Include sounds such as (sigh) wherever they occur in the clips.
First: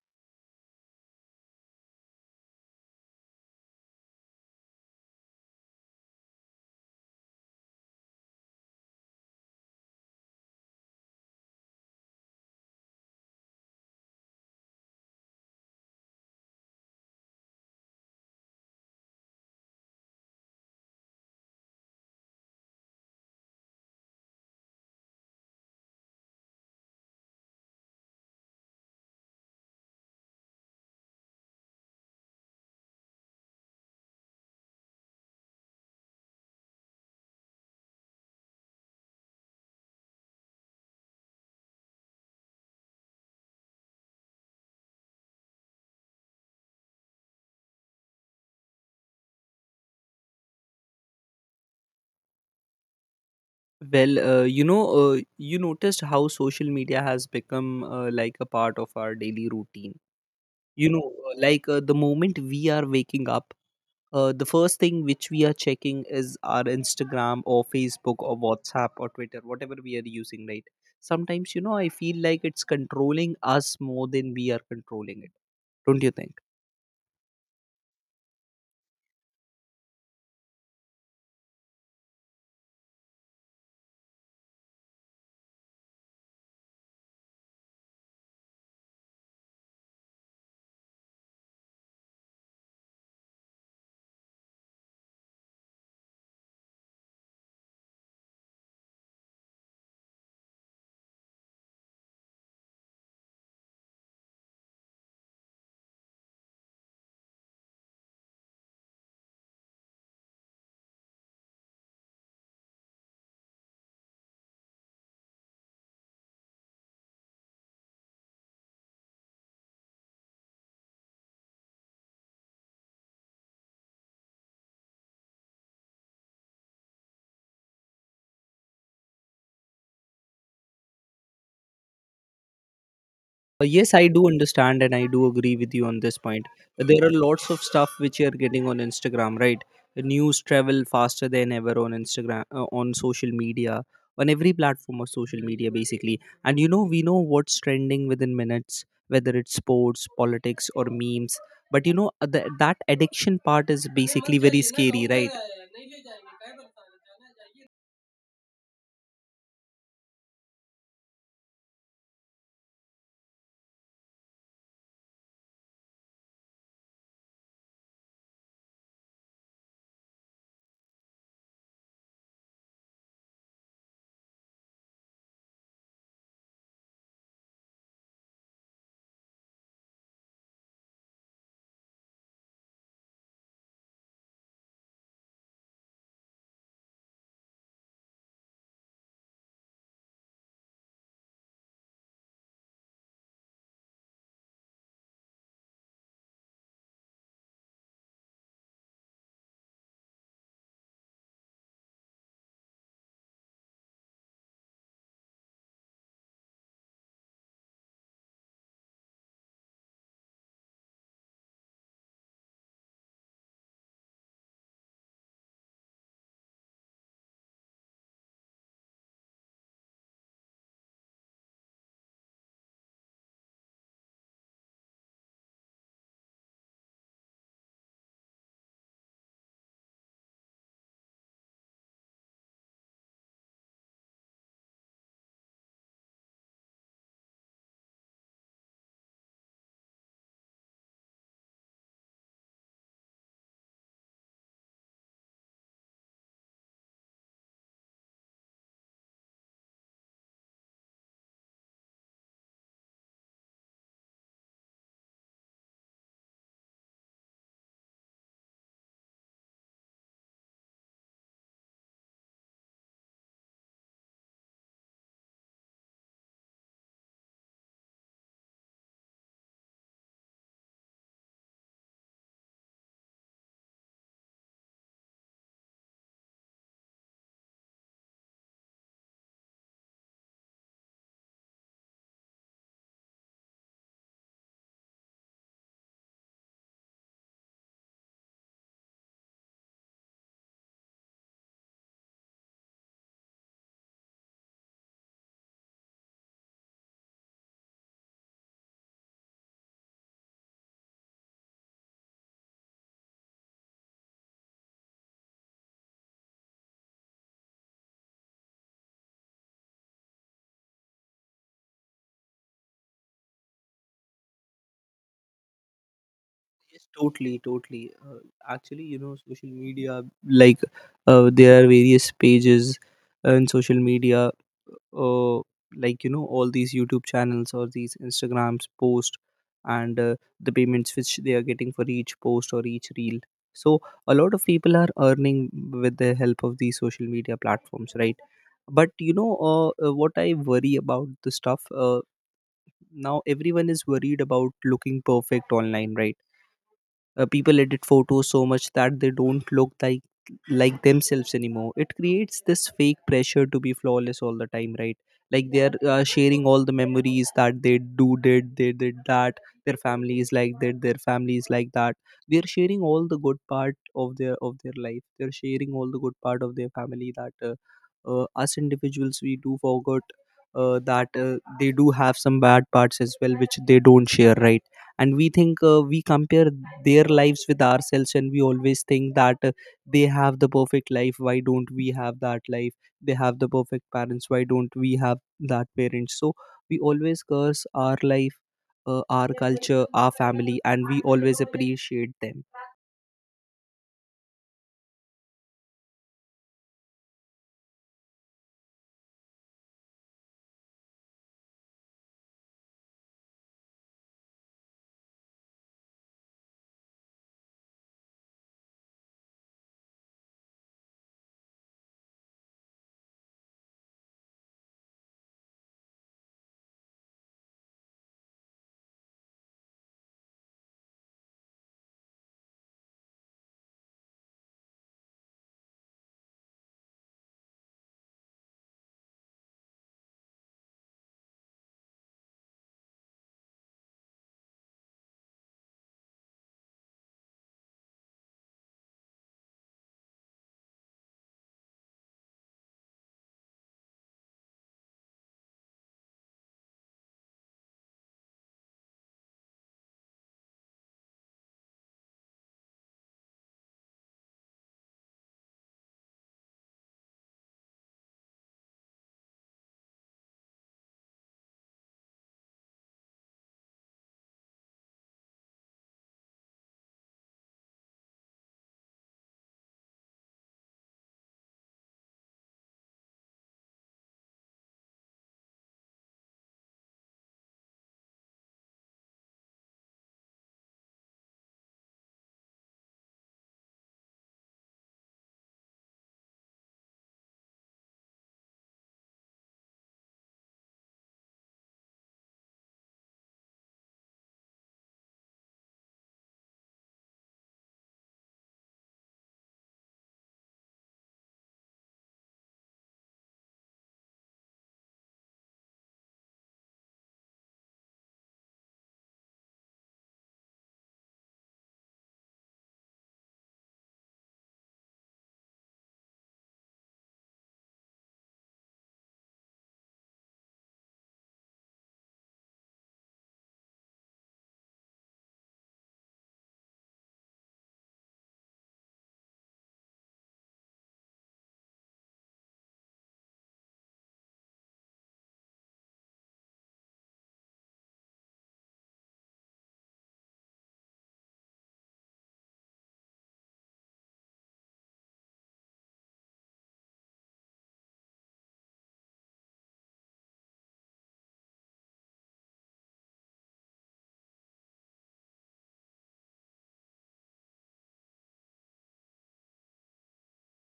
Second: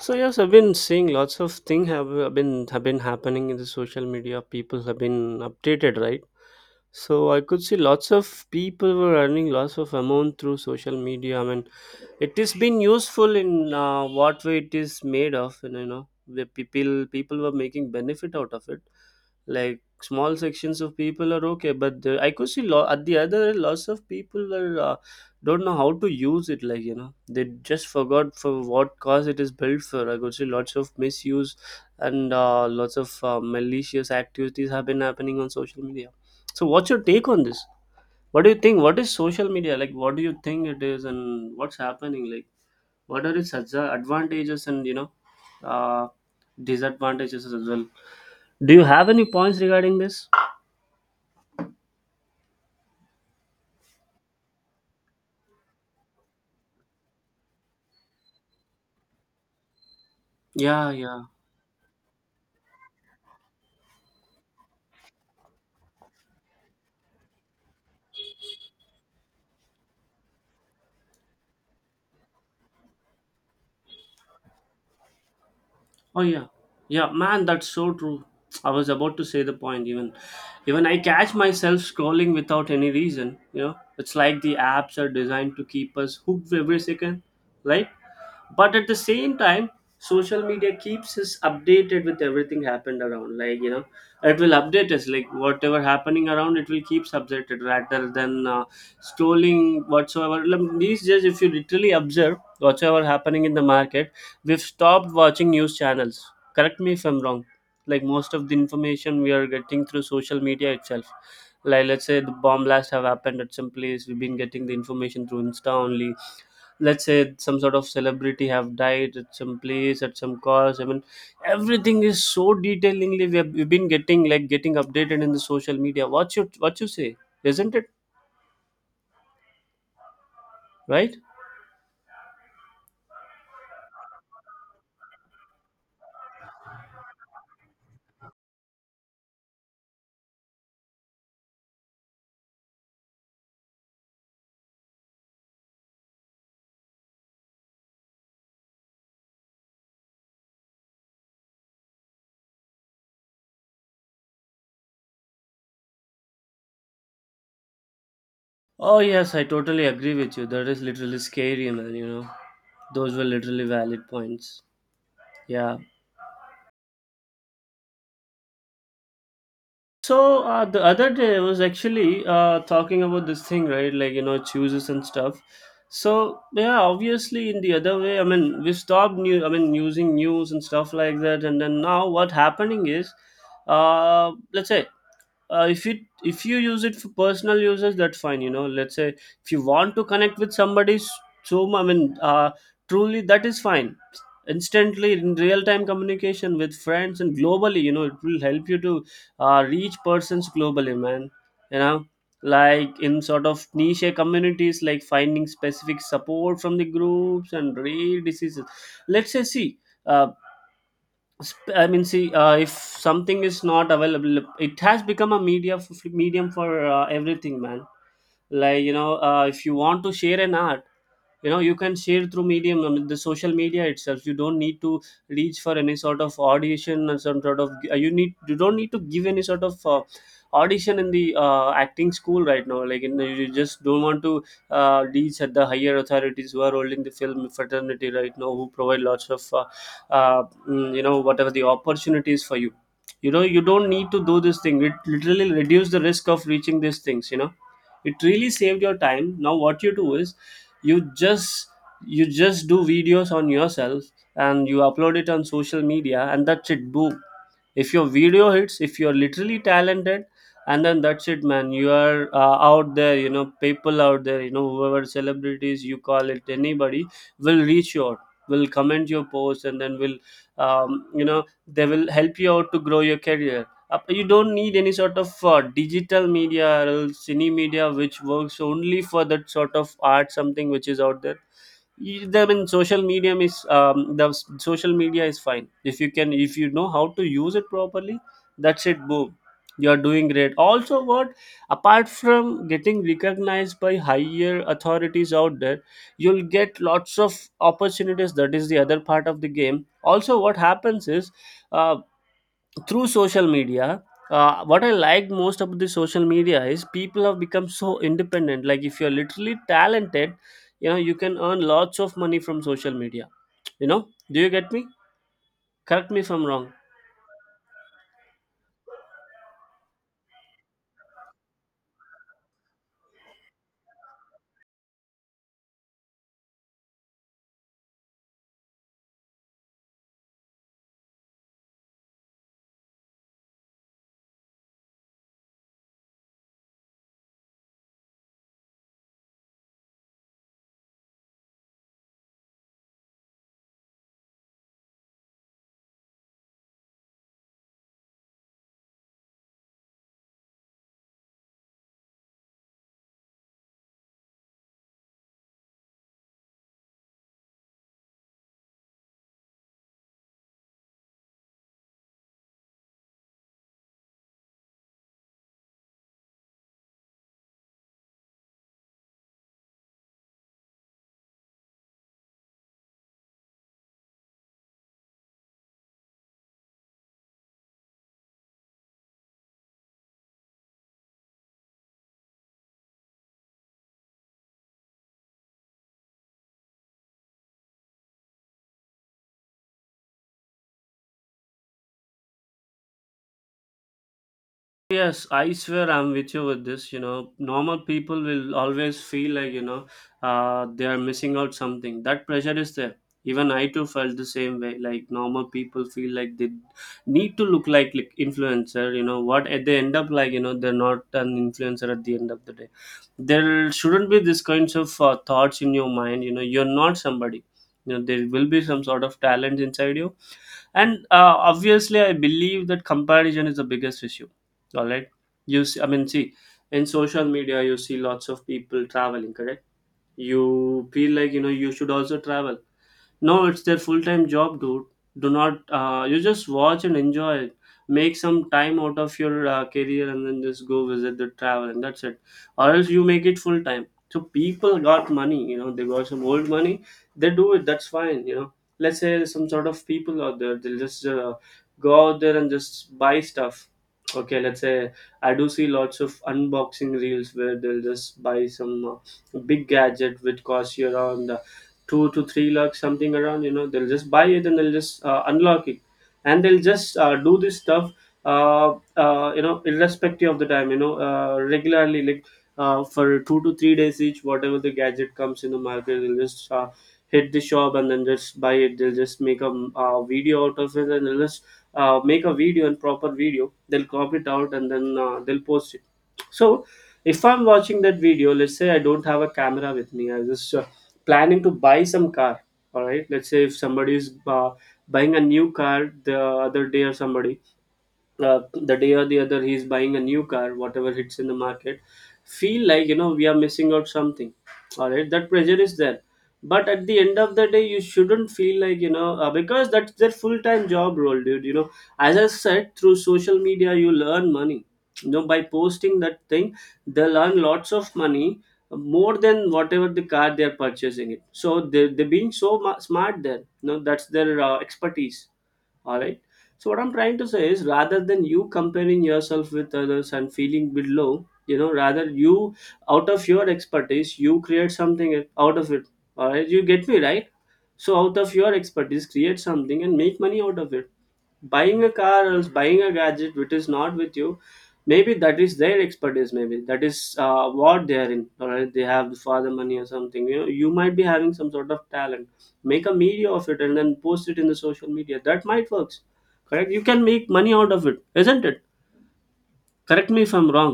So yes, I've been seeing lots of things have been happening in the social media. People have been updated, right? So I could see lots of people were earning lots of amount through social media. I mean, it has been useful in, what way it is made of, and you know the people were making benefit out of it, like small sections of people are okay. But I could see at the other end, lots of people were, don't know how to use it, like you know they just forgot for what cause it is built for. I could see lots of misuse and, lots of, malicious activities have been happening on social media. So what's your take on this? What do you think? What is social media? Like, what do you think it is and what's happening? Like, what are its advantages and, you know, uh, disadvantages as well? Do you have any points regarding this? Well, you noticed how social media has become like a part of our daily routine. Yeah, yeah. Like the moment we are waking up, the first thing which we are checking is our Instagram or Facebook or WhatsApp or Twitter, whatever we are using, right? Sometimes, I feel like it's controlling us more than we are controlling it. Don't you Oh think? yeah. Yeah, man, that's so true. I was about to say the point. Even I catch myself scrolling without any reason. You know, it's like the apps are designed to keep us hooked every second. Right. But at the same time, social media keeps us updated with everything happened around. Like, you know, it will update us. Like whatever happening around, it will keep updated, rather than, scrolling whatsoever. Like, these days if you literally observe whatsoever happening in the market, we've stopped watching news channels, correct me if I'm wrong. Like, most of the information we are getting through social media itself. Like, let's say the bomb blasts have happened at some place, we've been getting the information through insta only. Let's say some sort of celebrity have died at some place at some cause, I mean, everything is so detailingly we've been getting, like, getting updated in the social media. What you, what you say? Isn't it? Right. Yes, I do understand and I do agree with you on this point. There are lots of stuff which you are getting on Instagram, right? The news travel faster than ever on Instagram, on social media, on every platform of social media, basically. And we know what's trending within minutes, whether it's sports, politics, or memes. But that addiction part is basically very scary, right? Oh yes, I totally agree with you. That is literally scary, man, you know. Those were literally valid points. Yeah. So, the other day I was actually, talking about this thing, right? Like, you know, chooses and stuff. So yeah, obviously in the other way, I mean, we stopped using news and stuff like that, and then now what happening is, let's say, if you if you use it for personal uses, that's fine, you know. Let's say if you want to connect with somebody. So I mean, truly that is fine. Instantly, in real time communication with friends and globally, you know, it will help you to, reach persons globally, man, you know. Like, in sort of niche communities, like finding specific support from the groups and rare diseases. Let's say, see, uh, see, if something is not available, it has become a medium for, everything, man. Like, you know, if you want to share an art, you know, you can share through medium, I mean, the social media itself. You don't need to reach for any sort of audition or some sort of. You need you don't need to give any sort of. Audition in the, acting school right now. Like, you know, you just don't want to, reach at the higher authorities who are holding the film fraternity right now, who provide lots of, uh, you know, whatever the opportunities for you. You know, you don't need to do this thing. It literally reduce the risk of reaching these things, you know. It really saved your time. Now what you do is you just do videos on yourself and you upload it on social media, and that's it. Boom. If your video hits, if you're literally talented, and then that's it, man, you are, out there, you know. People out there, you know, whoever celebrities you call it, anybody will reach you out, will comment your post, and then will, you know, they will help you out to grow your career. You don't need any sort of, digital media, or else any media which works only for that sort of art, something which is out there. I mean, social media is, social media is fine if you can, if you know how to use it properly. That's it. Boom, you are doing great. Also, what, apart from getting recognized by higher authorities out there, you'll get lots of opportunities. That is the other part of the game. Also, what happens is. Uh, Through social media, what I liked most about the social media is people have become so independent. Like, if you're literally talented, you know, you can earn lots of money from social media, you know. Do you get me? Correct me if I'm wrong. Yes, totally, totally. Actually, social media, like, there are various pages in social media, uh, like, all these YouTube channels or these Instagrams post, and the payments which they are getting for each post or each reel. So, a lot of people are earning with the help of these social media platforms, right? But, what I worry about the stuff, now everyone is worried about looking perfect online, right? People edit photos so much that they don't look like themselves anymore. It creates this fake pressure to be flawless all the time, right? Like, they are sharing all the memories that they did that. Their family is like that, their family is like that. They are sharing all the good part of their life, they are sharing all the good part of their family. That, us individuals, we do forget, that, they do have some bad parts as well, which they don't share, right? And we think, we compare their lives with ourselves, and we always think that, they have the perfect life, why don't we have that life? They have the perfect parents, why don't we have that parents? So we always curse our life, our culture, our family, and we always appreciate them. Yes, I swear I'm with you with this. You know, normal people will always feel like, you know, they are missing out something. That pressure is there. Even I too felt the same way. Like, normal people feel like they need to look like influencer. You know what? At they end up, like, you know, they're not an influencer at the end of the day. There shouldn't be this kinds of, thoughts in your mind. You know, you're not somebody. You know, there will be some sort of talent inside you, and, obviously I believe that comparison is the biggest issue. All right. You see, see, in social media you see lots of people traveling, correct? You feel like, you know, you should also travel. No, it's their full time job, dude. Do not, you just watch and enjoy it. Make some time out of your, career, and then just go visit the travel, and that's it. Or else you make it full time. So people got money, you know, they got some old money, they do it, that's fine, you know. Let's say some sort of people out there, they'll just, go out there and just buy stuff. Okay, let's say I do see lots of unboxing reels where they'll just buy some, big gadget which costs you around. 2 to 3 lakhs something around, you know, they'll just buy it, and they'll just, unlock it, and they'll just, do this stuff. uh, you know, irrespective of the time, you know, regularly, like, for 2 to 3 days each, whatever the gadget comes in the market, they'll just, hit the shop and then just buy it. They'll just make a, video out of it, and they'll just, make a video and proper video, they'll crop it out, and then, they'll post it. So if I'm watching that video, let's say I don't have a camera with me, I just, planning to buy some car. All right, let's say if somebody is, buying a new car the other day or somebody the day or the other, he is buying a new car, whatever hits in the market, feel like, you know, we are missing out something. All right, that pressure is there. But at the end of the day, you shouldn't feel like, you know, because that's their full-time job role, dude, you know. As I said, through social media you learn money, you know, by posting that thing, they'll earn lots of money, more than whatever the car they're purchasing it. So they're being so smart there, you know. That's their, expertise. All right. So what I'm trying to say is, rather than you comparing yourself with others and feeling below, you know, rather you, out of your expertise, you create something out of it. All right, you get me, right? So out of your expertise, create something and make money out of it. Buying a car or else buying a gadget which is not with you, maybe that is their expertise, maybe that is, what they are in. All right, they have for the money or something, you know. You might be having some sort of talent, make a media of it, and then post it in the social media, that might works, correct? You can make money out of it, isn't it? Correct me if I'm wrong.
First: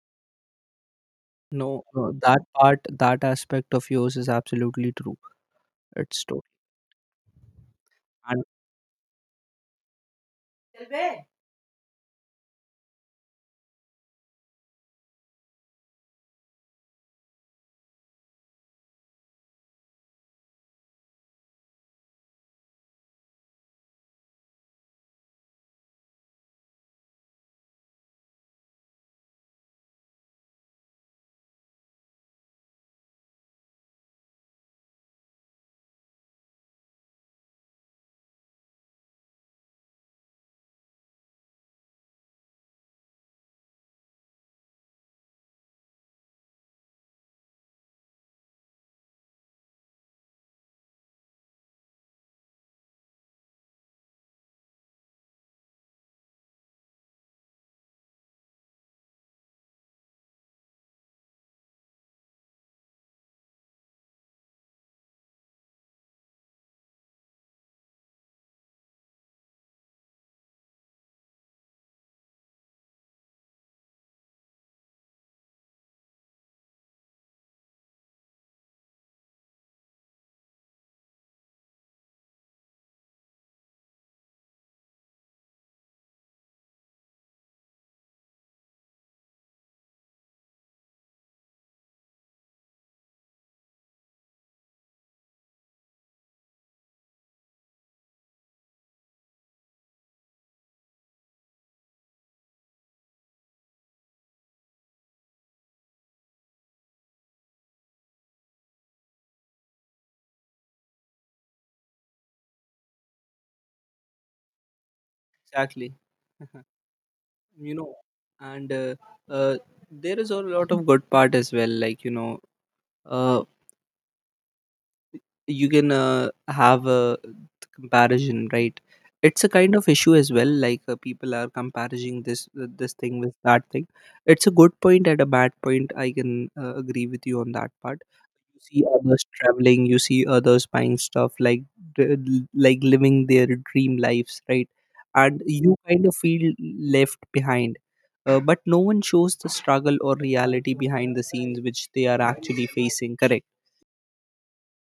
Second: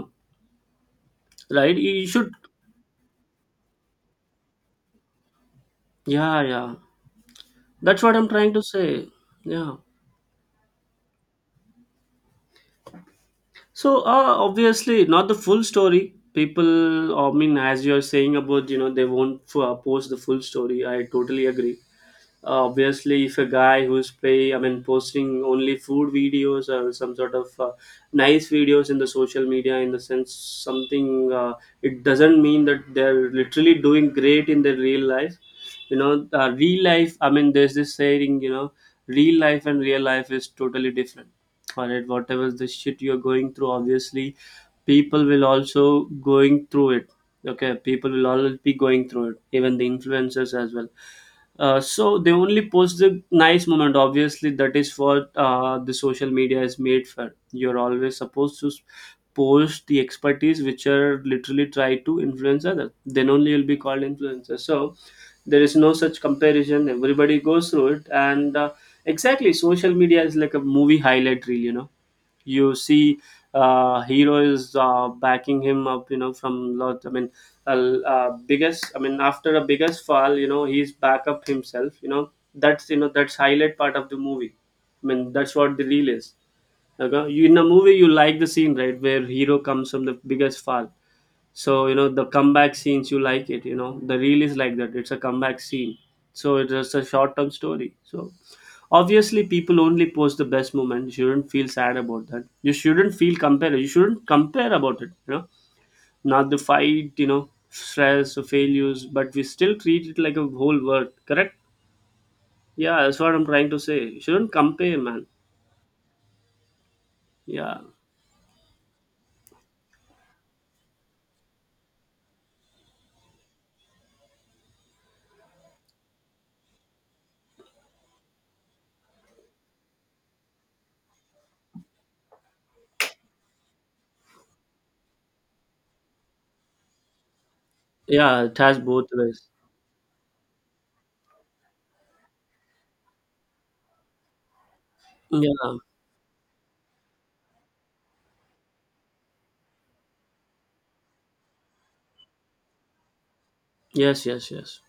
Right. No, You no, should. That aspect of yours is absolutely true. It's true. Yeah, yeah, that's what I'm And trying to say. Yeah. So, obviously not the full story. People, I mean, as you're saying about, you know, they won't post the full story. I totally agree. Obviously if a guy who's play I mean posting only food videos or some sort of nice videos in the social media in the sense something, it doesn't mean that they're literally doing great in their real life. You know, real life, I mean, there's this saying, you know, real life and real life is totally different. All right, whatever the shit you're going through, obviously people will also going through it. Okay, people will always be going through it, even the influencers as well. So they only post the nice moment. Obviously, that is what the social media is made for. You're always supposed to post the expertise which are literally try to influence others. Then only you'll be called influencer. So there is no such comparison. Everybody goes through it, and exactly, social media is like a movie highlight reel. You know, you see, hero is backing him up, you know, from lot I mean uh, biggest, I mean, after a biggest fall, you know, he's back up himself, you know. That's, you know, that's highlight part of the movie. I mean, that's what the reel is. Okay? You in a movie, you like the scene, right, where hero comes from the biggest fall. So you know the comeback scenes, you like it. You know the reel is like that. It's a comeback scene. So it's just a short term story. So obviously people only post the best moment. You shouldn't feel sad about that. You shouldn't feel compare. You shouldn't compare about it. You know, not the fight. You know, stress or failures, but we still treat it like a whole world. Correct? Yeah, that's what I'm trying to say. You shouldn't compare, man. exactly, (laughs) you Yeah, know, and uh, there is a lot of good part as well. Like, uh, you can, have a comparison, right? It's a kind of issue as well. Like, people are comparing this thing with that thing. It's a good point at a bad point. I can, agree with you on that part. yeah. It You has see both others ways. traveling, you see others buying stuff, like like living their dream lives, right? And you Yeah. kind of feel left behind. But no one shows the struggle or reality behind the scenes which they are actually facing, correct? Yes. Yes. Yes.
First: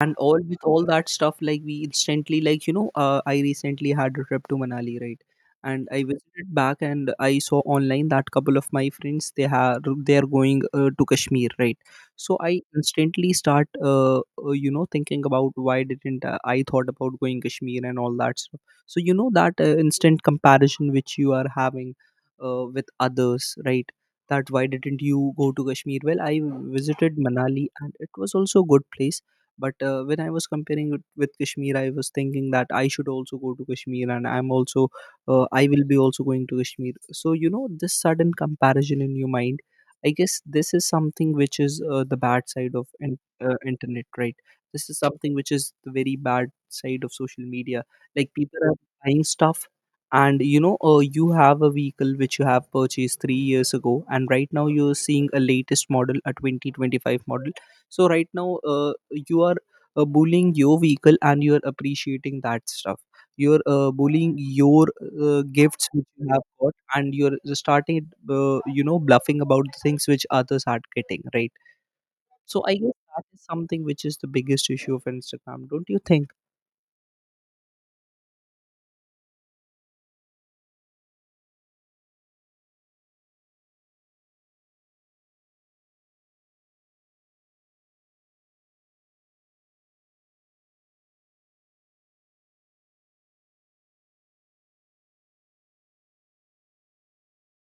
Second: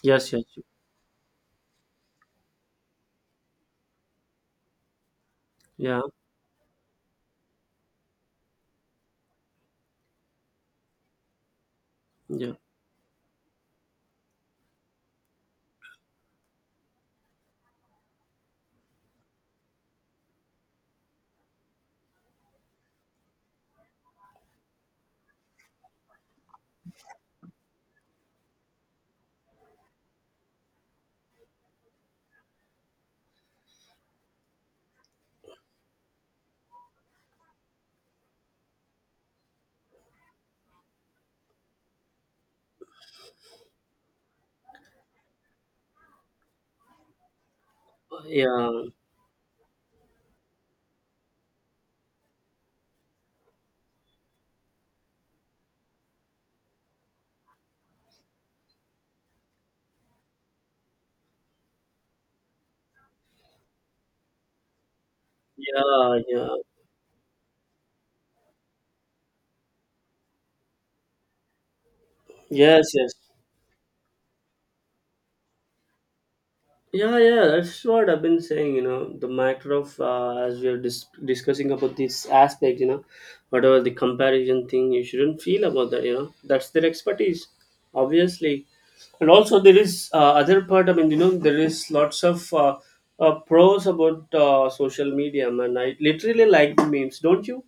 And Yes. all Yes. with all that stuff, like, we instantly, like, I recently had a trip to Manali, right? And I Yeah. visited back, and I saw online that couple of my friends, they are going, to Kashmir, right? So I Yeah. instantly start, thinking about why didn't, I thought about going Kashmir and all that stuff. So that, instant comparison which you are having, with others, right? That, why didn't you go to Kashmir? Well, I visited Manali and it was also a good place. But, when I was comparing it with Kashmir, I was thinking that I should also go to Kashmir. And I will be also going to Kashmir. So this sudden comparison in your mind. I guess this is something which is, the bad side of internet, right? This is something which is the very bad side of social media. Like, people Yeah. are buying stuff. And you have a vehicle which you have purchased 3 years ago, and right now you're seeing a latest model, a 2025 model. So right now, you are, bullying your vehicle and you are appreciating that stuff. You're, bullying your, gifts which Yeah, you have yeah, got, and you're starting, bluffing about the things which others are getting, right? So I yes, guess yes, that is something which is the biggest issue of Instagram. Don't you think? yeah, yeah. That's what I've been saying. You know, the matter of, as we are discussing about this aspect. You know, whatever the comparison thing, you shouldn't feel about that. You know, that's their expertise, obviously. And also, there is other part. I mean, you know, there is lots of pros about social media, man. I literally like the memes, don't you?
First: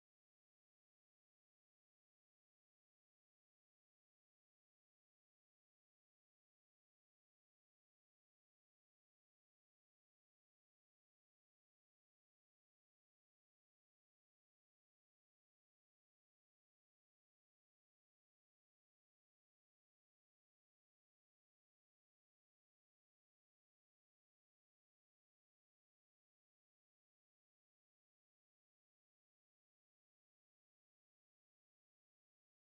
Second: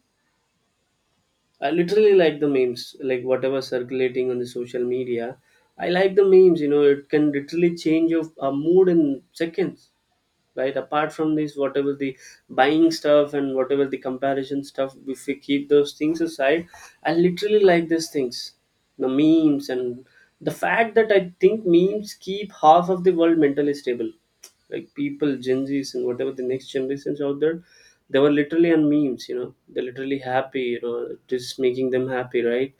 I literally like the memes, like whatever circulating on the social media. I like the memes, you know, it can literally change your mood in seconds. Right, apart from this, whatever the buying stuff and whatever the comparison stuff, if we keep those things aside, I literally like these things, the memes, and the fact that I think memes keep half of the world mentally stable. Like people, gen z's and whatever the next generations out there, they were literally on memes, you know, they're literally happy, you know, just making them happy, right?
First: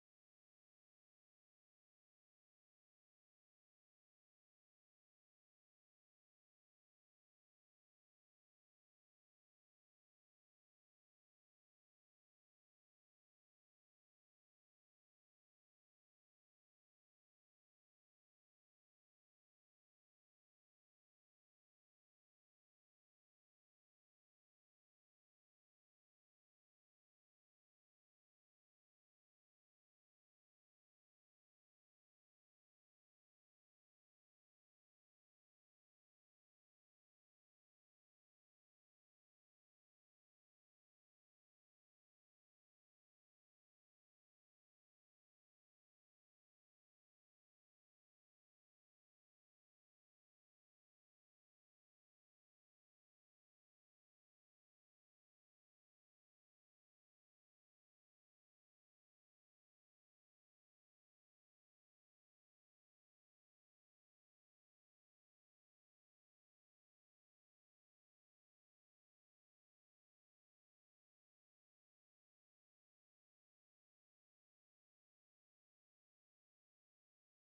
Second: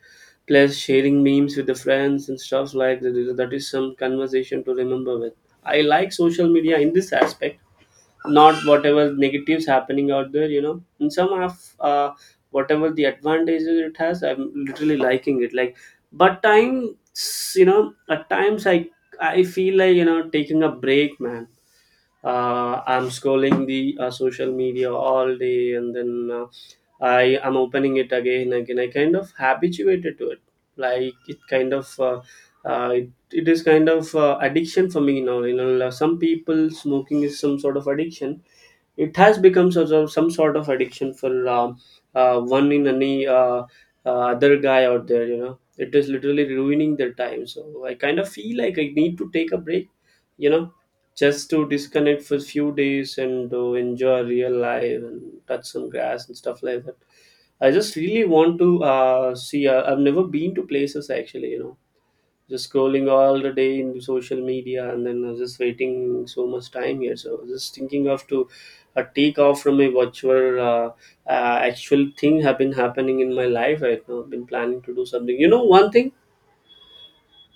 Plus sharing memes with the friends and stuff like that, that is some conversation to remember with. I like social media in this aspect, not whatever negatives happening out there, you know. And some of, whatever the advantages it has, I'm literally liking it, like. But times, you know, at times I feel like, you know, taking a break, man. I'm scrolling the social media all day, and then, I am opening it again and again. I kind of habituated to it. Like it kind of, it is kind of addiction for me now. You know, some people smoking is some sort of addiction. It has become sort of some sort of addiction for one in any other guy out there, you know. It is literally ruining their time, so I kind of feel like I need to take a break, you know, just to disconnect for a few days and to enjoy real life and touch some grass and stuff like that. I just really want to see, I've never been to places actually, you know, just scrolling all the day in social media. And then I was just waiting so much time here. So I was just thinking of to take off from a virtual, actual thing have been happening in my life right now. I've been planning to do something. You know, one thing,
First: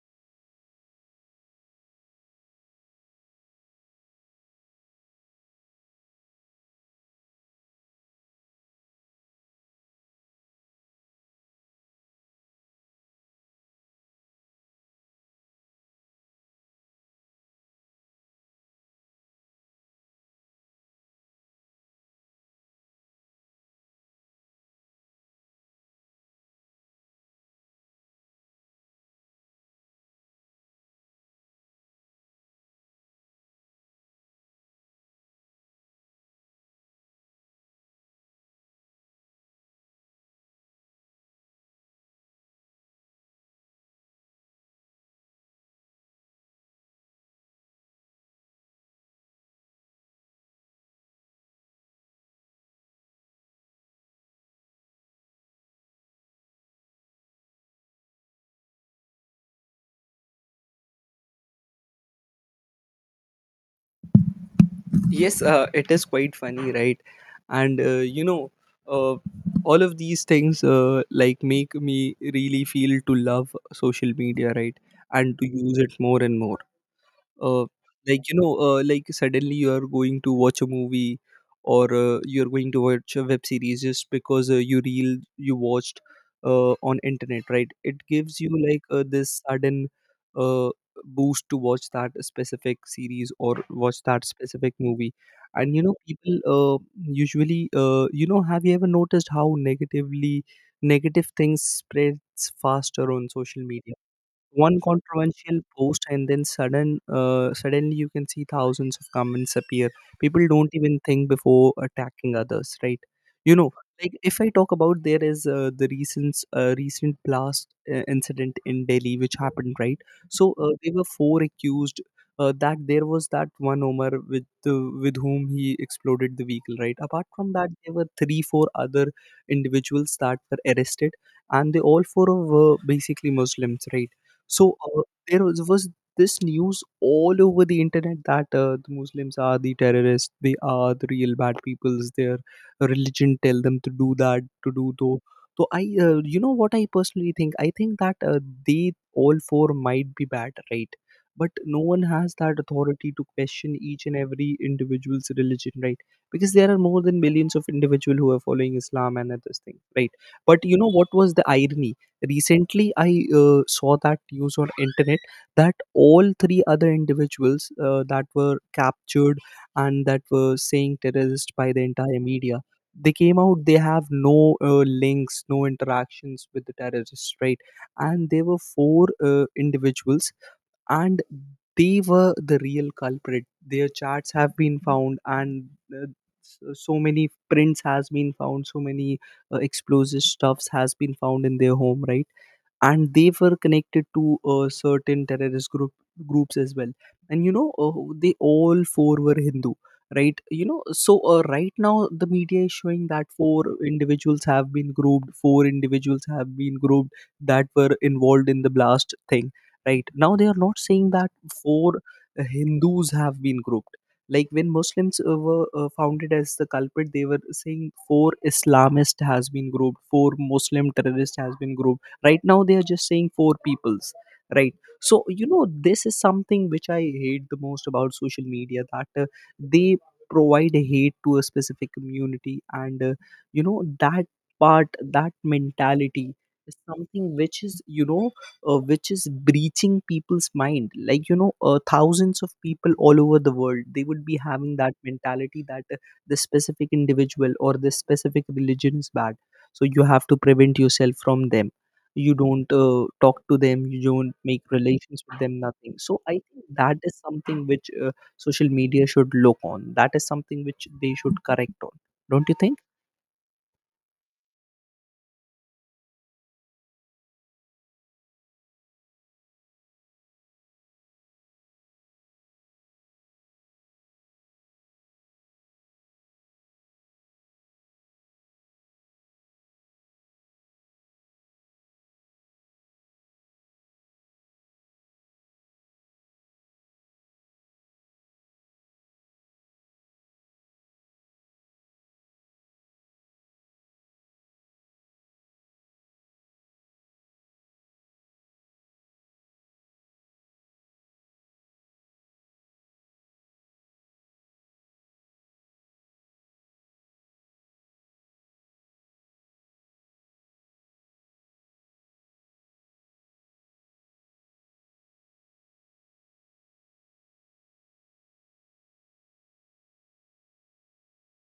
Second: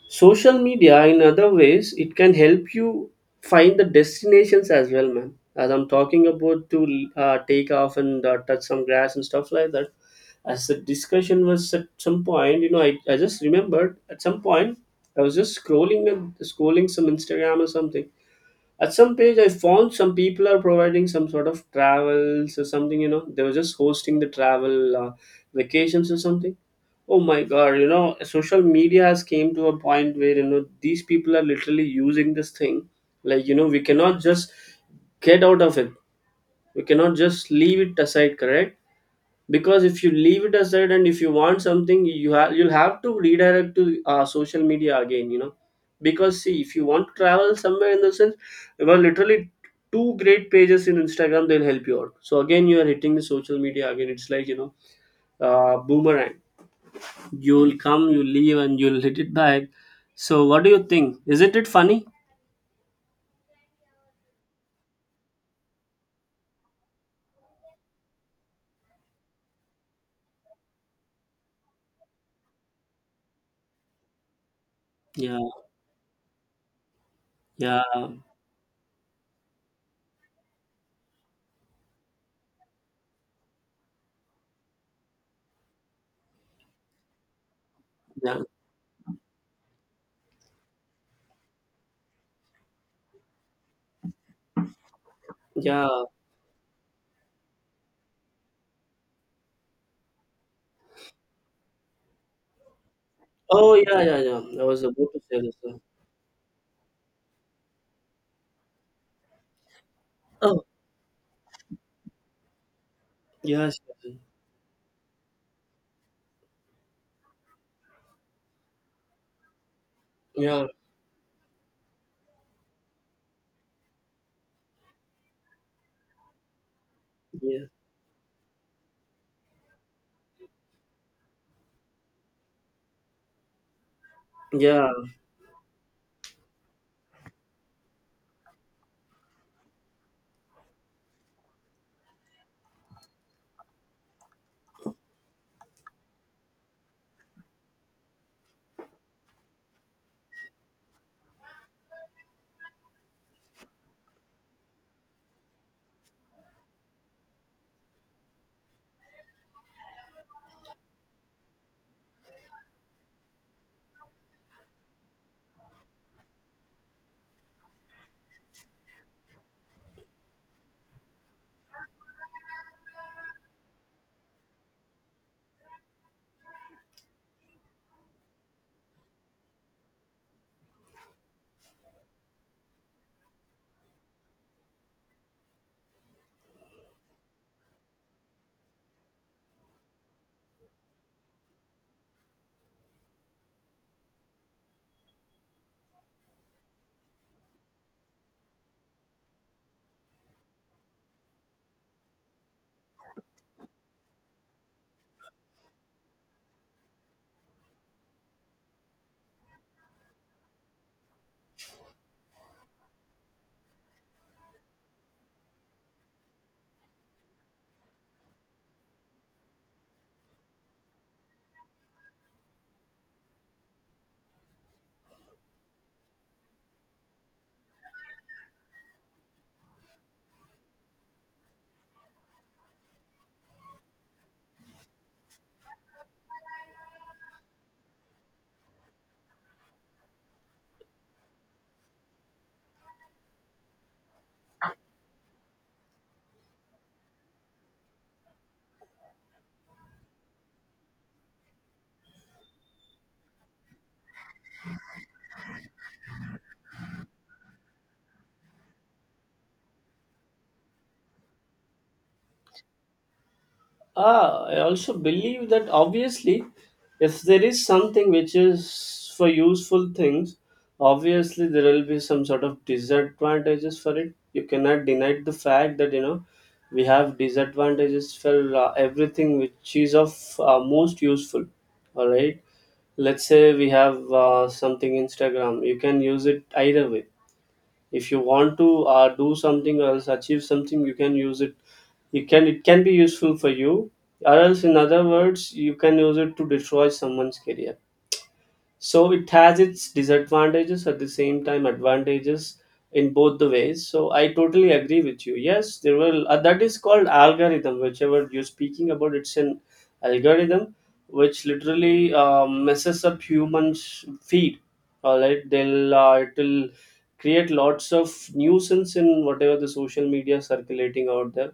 social media, in other ways, it can help you find the destinations as well, man. As I'm talking about to take off and touch some grass and stuff like that. As the discussion was at some point, you know, I just remembered at some point I was just scrolling and scrolling some Instagram or something. At some page, I found some people are providing some sort of travels or something. You know, they were just hosting the travel vacations or something. Oh my god, you know, social media has came to a point where, you know, these people are literally using this thing. Like, you know, we cannot just get out of it. We cannot just leave it aside, correct? Because if you leave it aside and if you want something, you'll have to redirect to social media again, you know. Because see, if you want to travel somewhere in the sense, well, literally two great pages in Instagram, they'll help you out. So again, you are hitting the social media again. It's like, you know, boomerang. You'll come, you leave, and you'll hit it back. So, what do you think? Isn't it funny? Yes, it is quite funny, right? And uh, all of these things, like, make me really feel to love social media, right? And Yeah, to use it more and more. uh, yeah, like, like, suddenly you are going to watch a movie. Or, you're going to watch a web series, just because, you reel you watched, on internet, right? It yeah, gives you, like, this sudden, uh, boost to watch that specific series or watch that specific movie. And yeah. People, usually, have you ever noticed how negative things spreads faster on social Oh, media? yeah, yeah, yeah. I One was about to say this. controversial post, and then suddenly you can see thousands of comments appear. People Oh, don't even think before attacking others, right? you know yes, like, yes, if I talk about, there is, the recent blast, incident in Delhi which happened, right? So, yeah, there were four accused, that there was that one Omar with whom he exploded the vehicle, right? Apart from yeah, that, there were three, four other individuals that were arrested, and they all four were basically Muslims, right? So, yeah. There was this news all over the internet that, the Muslims are the terrorists, they are the real bad peoples, their religion tell them to do that, to do though. So I, you know what I personally think? I think that, they all four might be bad, right? But no one has that authority to question each and every individual's religion, right? Because there are more than millions of individuals who are following Islam and this thing, right? But you know what was the irony? Recently I, saw that news on internet, that all three other individuals, that were captured and that were saying terrorist by the entire media, they came out, they have no, links, no interactions with the terrorists, right? And there were four, individuals, and they were the real culprit, their charts have been found. And, uh, so many prints has been found, so many, explosive stuffs has been found in their home, right? And they were connected to, certain terrorist groups as well. And they all four were Hindu, right? So, right now the media is showing that four individuals have been grouped, four individuals have been grouped, that were involved in the blast thing. Right now they are not saying that four, Hindus have been grouped. Like, when Muslims, were, founded as the culprit, they were saying four Islamist has been grouped, four Muslim terrorist has been grouped. Right now they are just saying four peoples, right? So this is something which I hate the most about social media, that, they provide hate to a specific community. And, you know that that mentality is something which is, which is breaching people's mind. Like, thousands of people all over the world, they would be having that mentality that, this specific individual or this specific religion is bad. So you have to prevent yourself from them, you don't, talk to them, you don't make relations with them, nothing. So I think that is something which, social media should look on, that is something which they should correct on. Don't you think? Ah, I also believe that obviously, if there is something which is for useful things, obviously there will be some sort of disadvantages for it. You cannot deny the fact that, you know, we have disadvantages for everything which is of most useful. All right, let's say we have something Instagram. You can use it either way. If you want to do something or else achieve something, you can use it. You can It can be useful for you, or else in other words, you can use it to destroy someone's career. So it has its disadvantages at the same time advantages, in both the ways. So I totally agree with you. Yes, there will that is called algorithm, whichever you're speaking about, it's an algorithm which literally messes up humans feed. All right, they'll it'll create lots of nuisance in whatever the social media circulating out there.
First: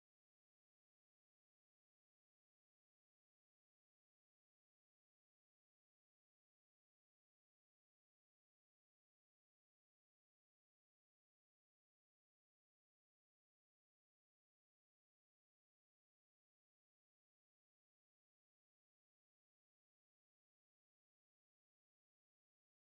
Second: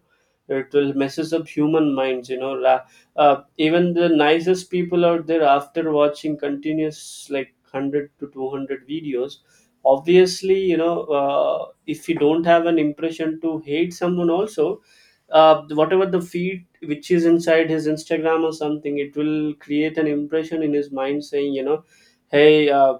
It will messes up human minds, you know, ra even the nicest people out there after watching continuous like 100 to 200 videos, obviously, you know, if you don't have an impression to hate someone also, whatever the feed which is inside his Instagram or something, it will create an impression in his mind saying, you know, hey, uh,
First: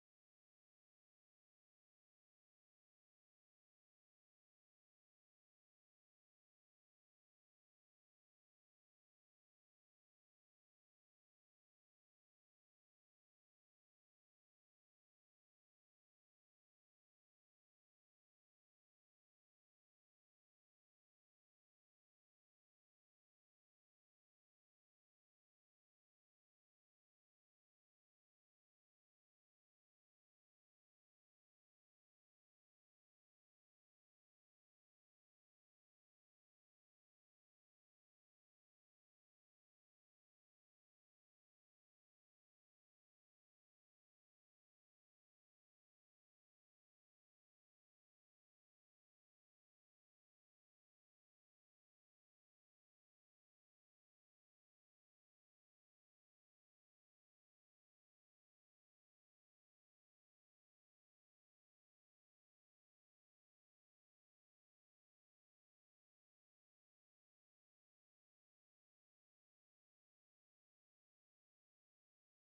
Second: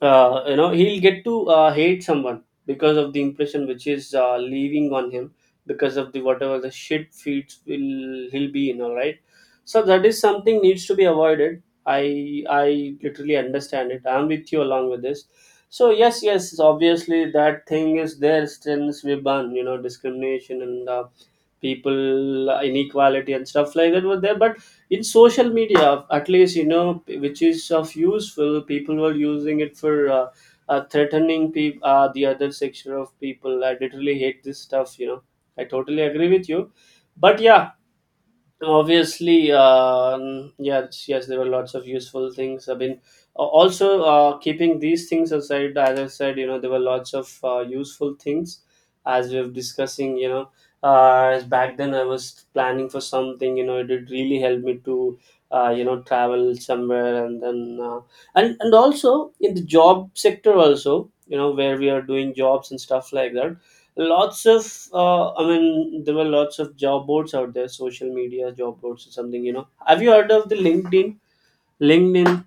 uh, you know, he'll get to hate someone because of the impression which is leaving on him, because of the whatever the shit feeds will he'll be in, all right? So that is something needs to be avoided. I literally understand it, I'm with you along with this. So yes, yes, obviously that thing is there since we ban, you know, discrimination and, people inequality and stuff like that were there. But in social media, at least, you know, which is of useful, people were using it for threatening people, the other section of people. I literally hate this stuff, you know. I totally agree with you, but yeah. So, obviously, yes, yes, there were lots of useful things, I mean, also, keeping these things aside, as I said, you know, there were lots of useful things. As we were discussing, you know, as back then I was planning for something, you know, it did really help me to you know, travel somewhere and then, and also in the job sector also, you know, where we are doing jobs and stuff like that. Lots of I mean, there were lots of job boards out there, social media job boards or something. You know, have you heard of the LinkedIn? LinkedIn,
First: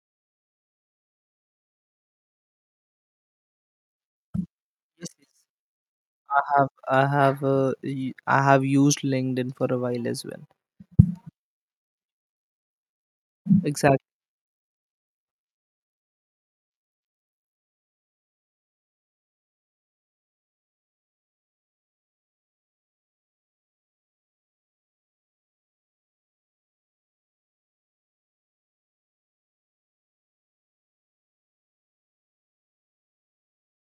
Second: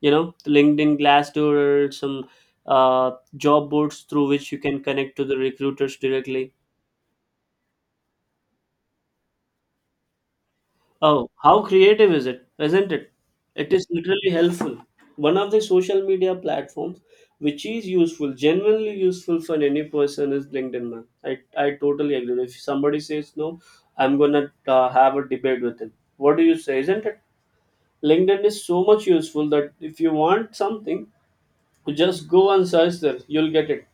you know, the LinkedIn, Glassdoor, some uh, job boards through which you can Yes, connect to yes. the recruiters i directly. have I have used LinkedIn for a while as well. Oh, how creative is it? Isn't it? It is Exactly. literally helpful. One of the social media platforms which is useful, genuinely useful for any person is LinkedIn, man. I totally agree. If somebody says no, I'm gonna have a debate with him. What do you say? Isn't it? LinkedIn is so much useful that if you want something, just go and search there, you'll get it.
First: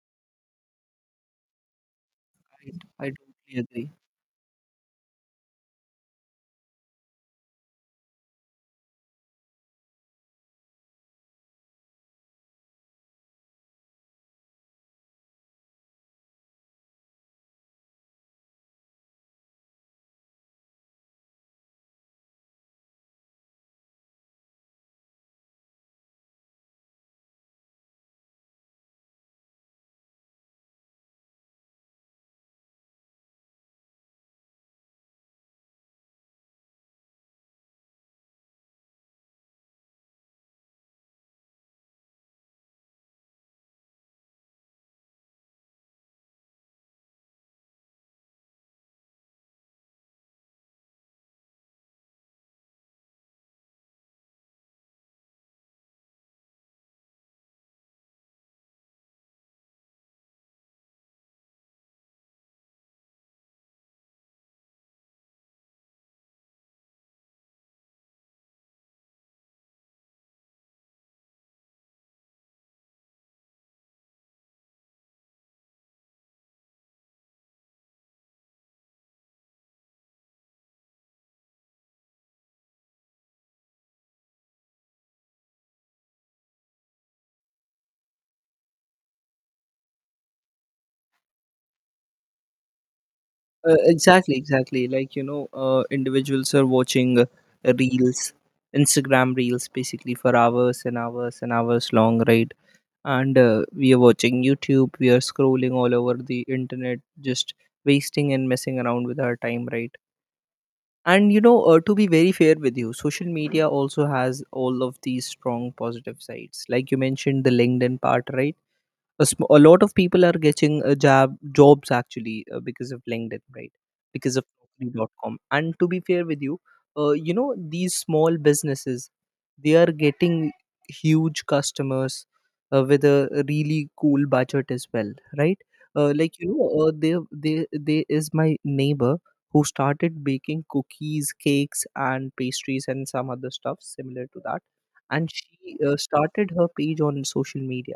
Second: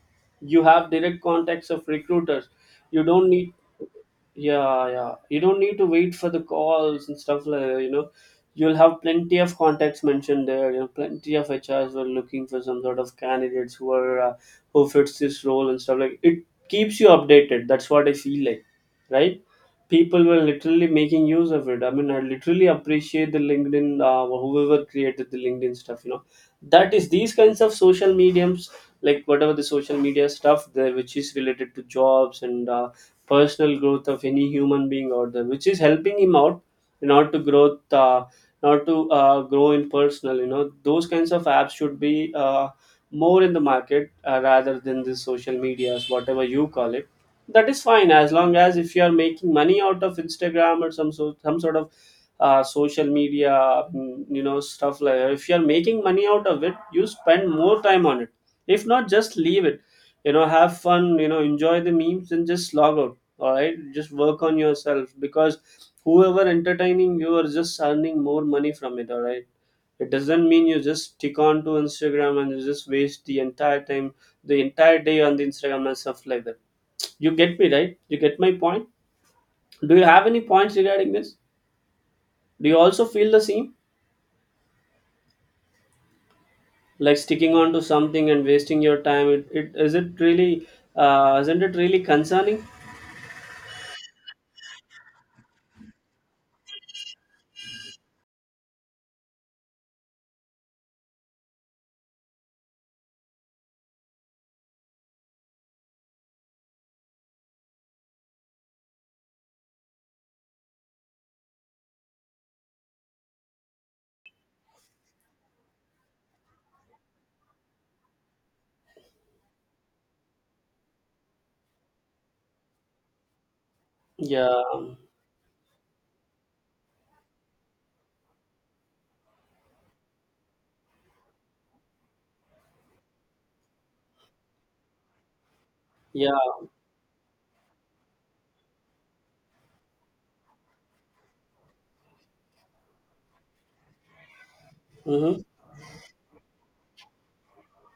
You have direct contacts of recruiters. Right. I You don't need, totally agree. yeah, you don't need to wait for the calls and stuff like that. You'll have plenty of contacts mentioned there. Plenty of HRs were looking for some sort of candidates who are who fits this role and stuff like it. Keeps you updated, that's what I feel like. Right. People were literally making use of it. I mean, I literally appreciate the LinkedIn, whoever created the LinkedIn stuff. That is, these kinds of social mediums, like whatever the social media stuff there which is related to jobs and personal growth of any human being out there, which is helping him out in order to grow, not to grow in personal, you know, those kinds of apps should be more in the market, rather than the social medias, whatever you call it. That is fine. As long as if you are making money out of Instagram or some sort of social media, you know, stuff like that. If you're making money out of it, you spend more time on it. If not, just leave it. You know, have fun, you know, enjoy the memes and just log out. All right, just work on yourself, because whoever entertaining you are just earning more money from it. All right, it doesn't mean you just stick on to Instagram and you just waste the entire time, the entire day, on the Instagram and stuff like that. You get me, right? You get my point. Do you have any points regarding this? Do you also feel the same? Like sticking on to something and wasting your time, it is, it really, isn't it really concerning? Exactly, exactly. Like, individuals are watching, reels, Instagram reels basically for hours and hours and hours long, right? And, we are watching YouTube, we are scrolling all over the internet, just wasting and messing around with our time, right? And, to be very fair with you, social media also has all of these strong positive sides. Like you mentioned, the LinkedIn part, right? A lot of people are getting a job jobs actually, because of LinkedIn, right? Because of Yeah, Naukri.com. And to be fair with you, you know, these small businesses, they are getting huge customers with a really cool budget as well, right? uh, yeah. like you know uh, there there there is my neighbor who started baking cookies, cakes and pastries and some other stuff similar to that. And Mm-hmm. she started her page on social media.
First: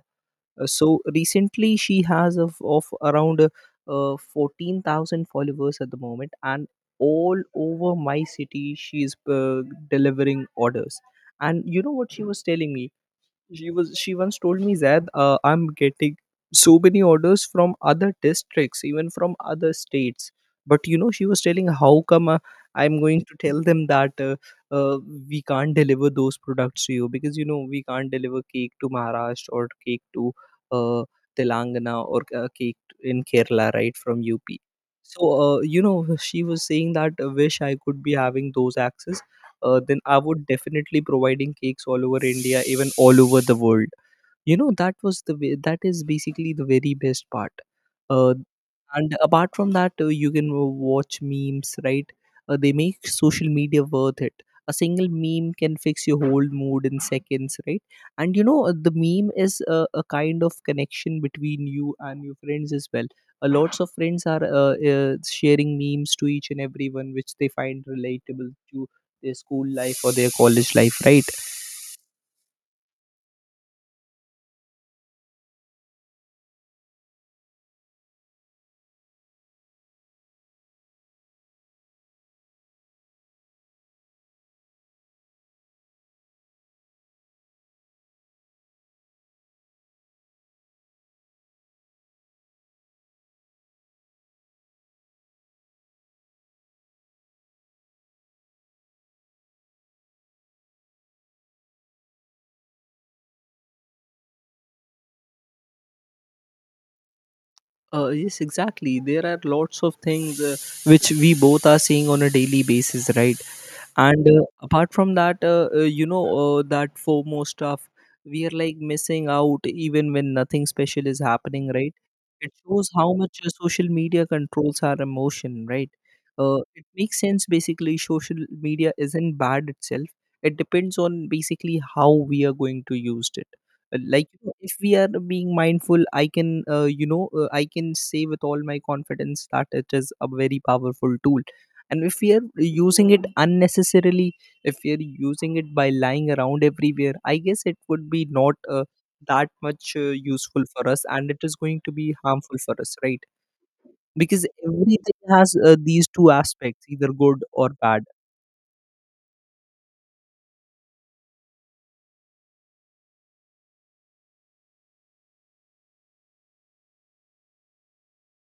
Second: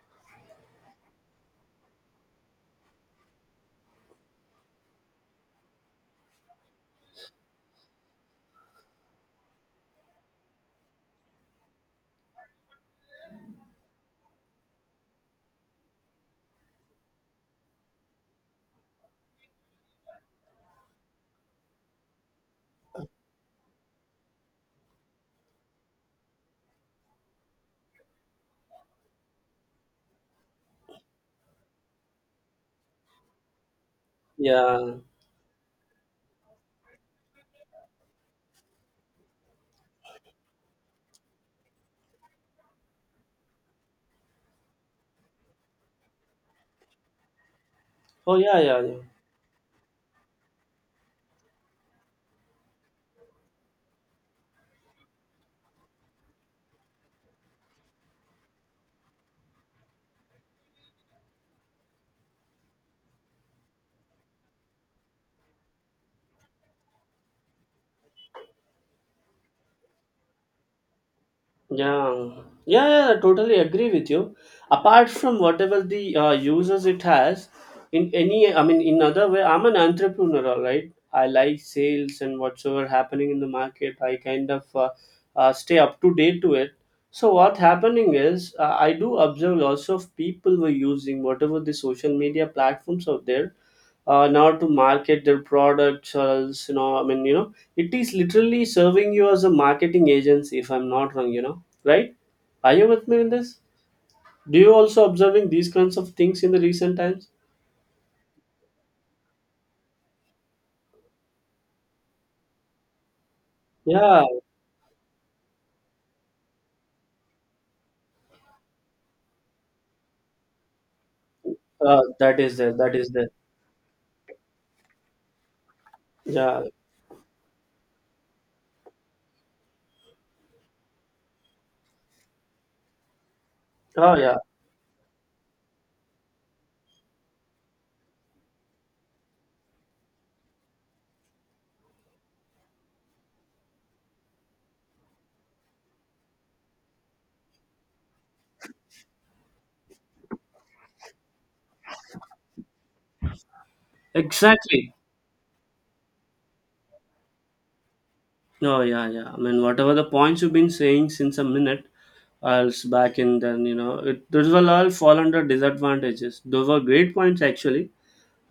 So recently she has of around 14,000 followers at the moment, and all over my city she is delivering orders. And you know what she was telling me? She was she once told me, Zad, I'm getting so many orders from other districts, even from other states. But you know, she was telling, how come I'm going to tell them that uh, we can't deliver those products to you? Because you know, we can't deliver cake to Maharashtra, or cake to uh, Telangana, or cake in Kerala, right, from UP. Yeah. So you know, she was saying that wish I could be having those access, then I would definitely providing cakes all over India, even all over the world. You know, that was the that is basically the very best part. uh, Oh, yeah, yeah, yeah. and apart from that, you can watch memes, right? They make social media worth it. A single meme can fix your whole mood in seconds, right? And you know, the meme is a kind of connection between you and your friends as well. Lots of friends are sharing memes to each and everyone which they find relatable to their school life or their college life, right? Yeah, yeah, yeah, I totally agree with you. Apart from whatever the users it has, in any, I mean, in other way, I'm an entrepreneur, all right? I like sales and whatsoever happening in the market. I kind of stay up to date to it. So what happening is, I do observe lots of people were using whatever the social media platforms out there in order to market their products, or else, you know, I mean, you know, it is literally serving you as a marketing agency, if I'm not wrong, you know, right? Are you with me in this? Do you also observing these kinds of things in the recent times? Yes, exactly. There are lots of things which we both are seeing on a daily basis, right? Yeah. And apart from that, you know, that FOMO stuff, we are like missing out even when nothing special is happening, right? That It is there, shows that is how there. much social media controls our emotion, right? Yeah. It makes sense. Basically, social media isn't bad itself, it depends on basically how we are going to use it. Oh, Like yeah. you know, if we are being mindful, I can you know, I can say with all my confidence that it is a very powerful tool. And if we are using it unnecessarily, if we are using it by lying around everywhere, I guess it would be not that much useful for us, and it is going to be harmful for us, right? Because Exactly. everything has these two aspects, either good or bad. Oh, yeah, yeah. I mean, whatever the points you've been saying since a minute else back in then, you know, it, those will all fall under disadvantages. Those were great points, actually.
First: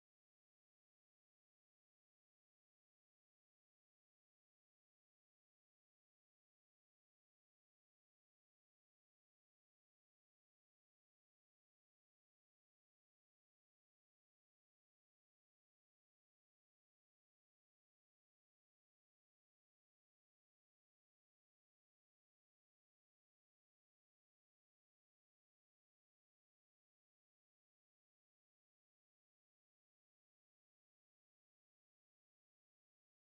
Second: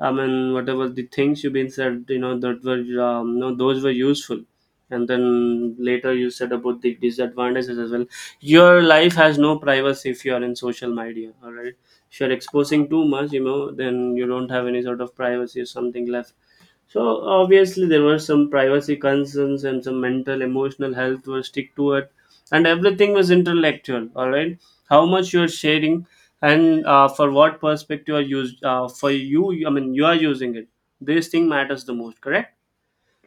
I mean, whatever the things you've been said, you know, that were, you know, those were useful. And then later you said about the disadvantages as well. Your life has no privacy if you are in social media, all right? If you're exposing too much, you know, then you don't have any sort of privacy or something left. So obviously there were some privacy concerns and some mental, emotional health were stick to it, and everything was intellectual. All right, how much you are sharing, and for what perspective are used for you? I mean, you are using it. This thing matters the most, correct?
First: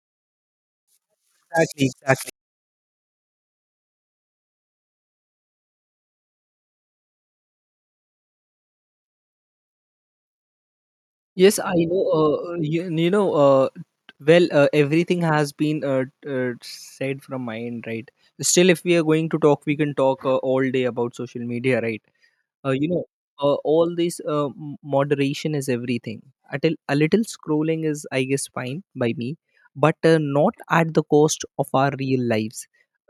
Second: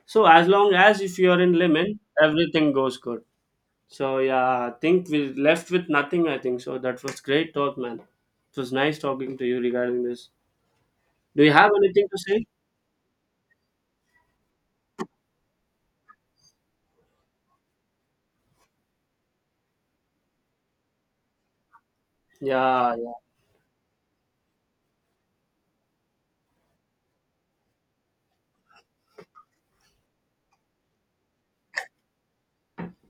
So as long as if you are in Exactly, limit, exactly. everything goes good. So yeah, I think we left with nothing, I think so. That was great talk, man. It was nice talking to you regarding this. Do you Yes, have I know. anything to say? Everything has been said from my end, right? Still, if we are going to talk, we can talk all day about social media, right? You Yeah, know, yeah. All this moderation is everything. At A little scrolling is, I guess, fine by me, but not at the cost of our real lives,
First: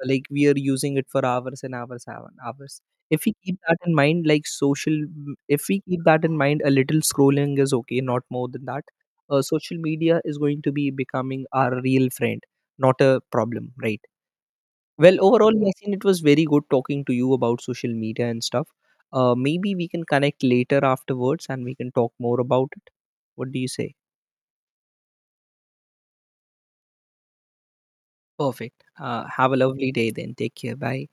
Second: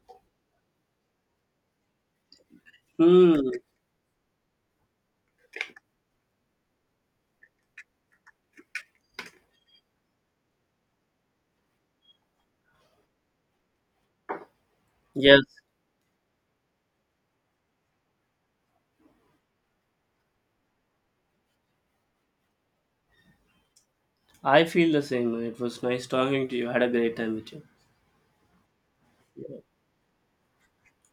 like we are using it for hours and hours and hours. If we Hmm. keep that in mind, like social, if we keep that in mind, a little scrolling is okay, not more than that. Social media is going to be becoming our real friend, not a problem, right? Well, Yes. overall, Yasin, it was very good talking to you about social media and stuff. Maybe we can connect later afterwards and we can talk more about it. What do you say? I feel the same. It was nice talking to you. I had a great time with you. Perfect. Have a lovely day then. Take care. Bye.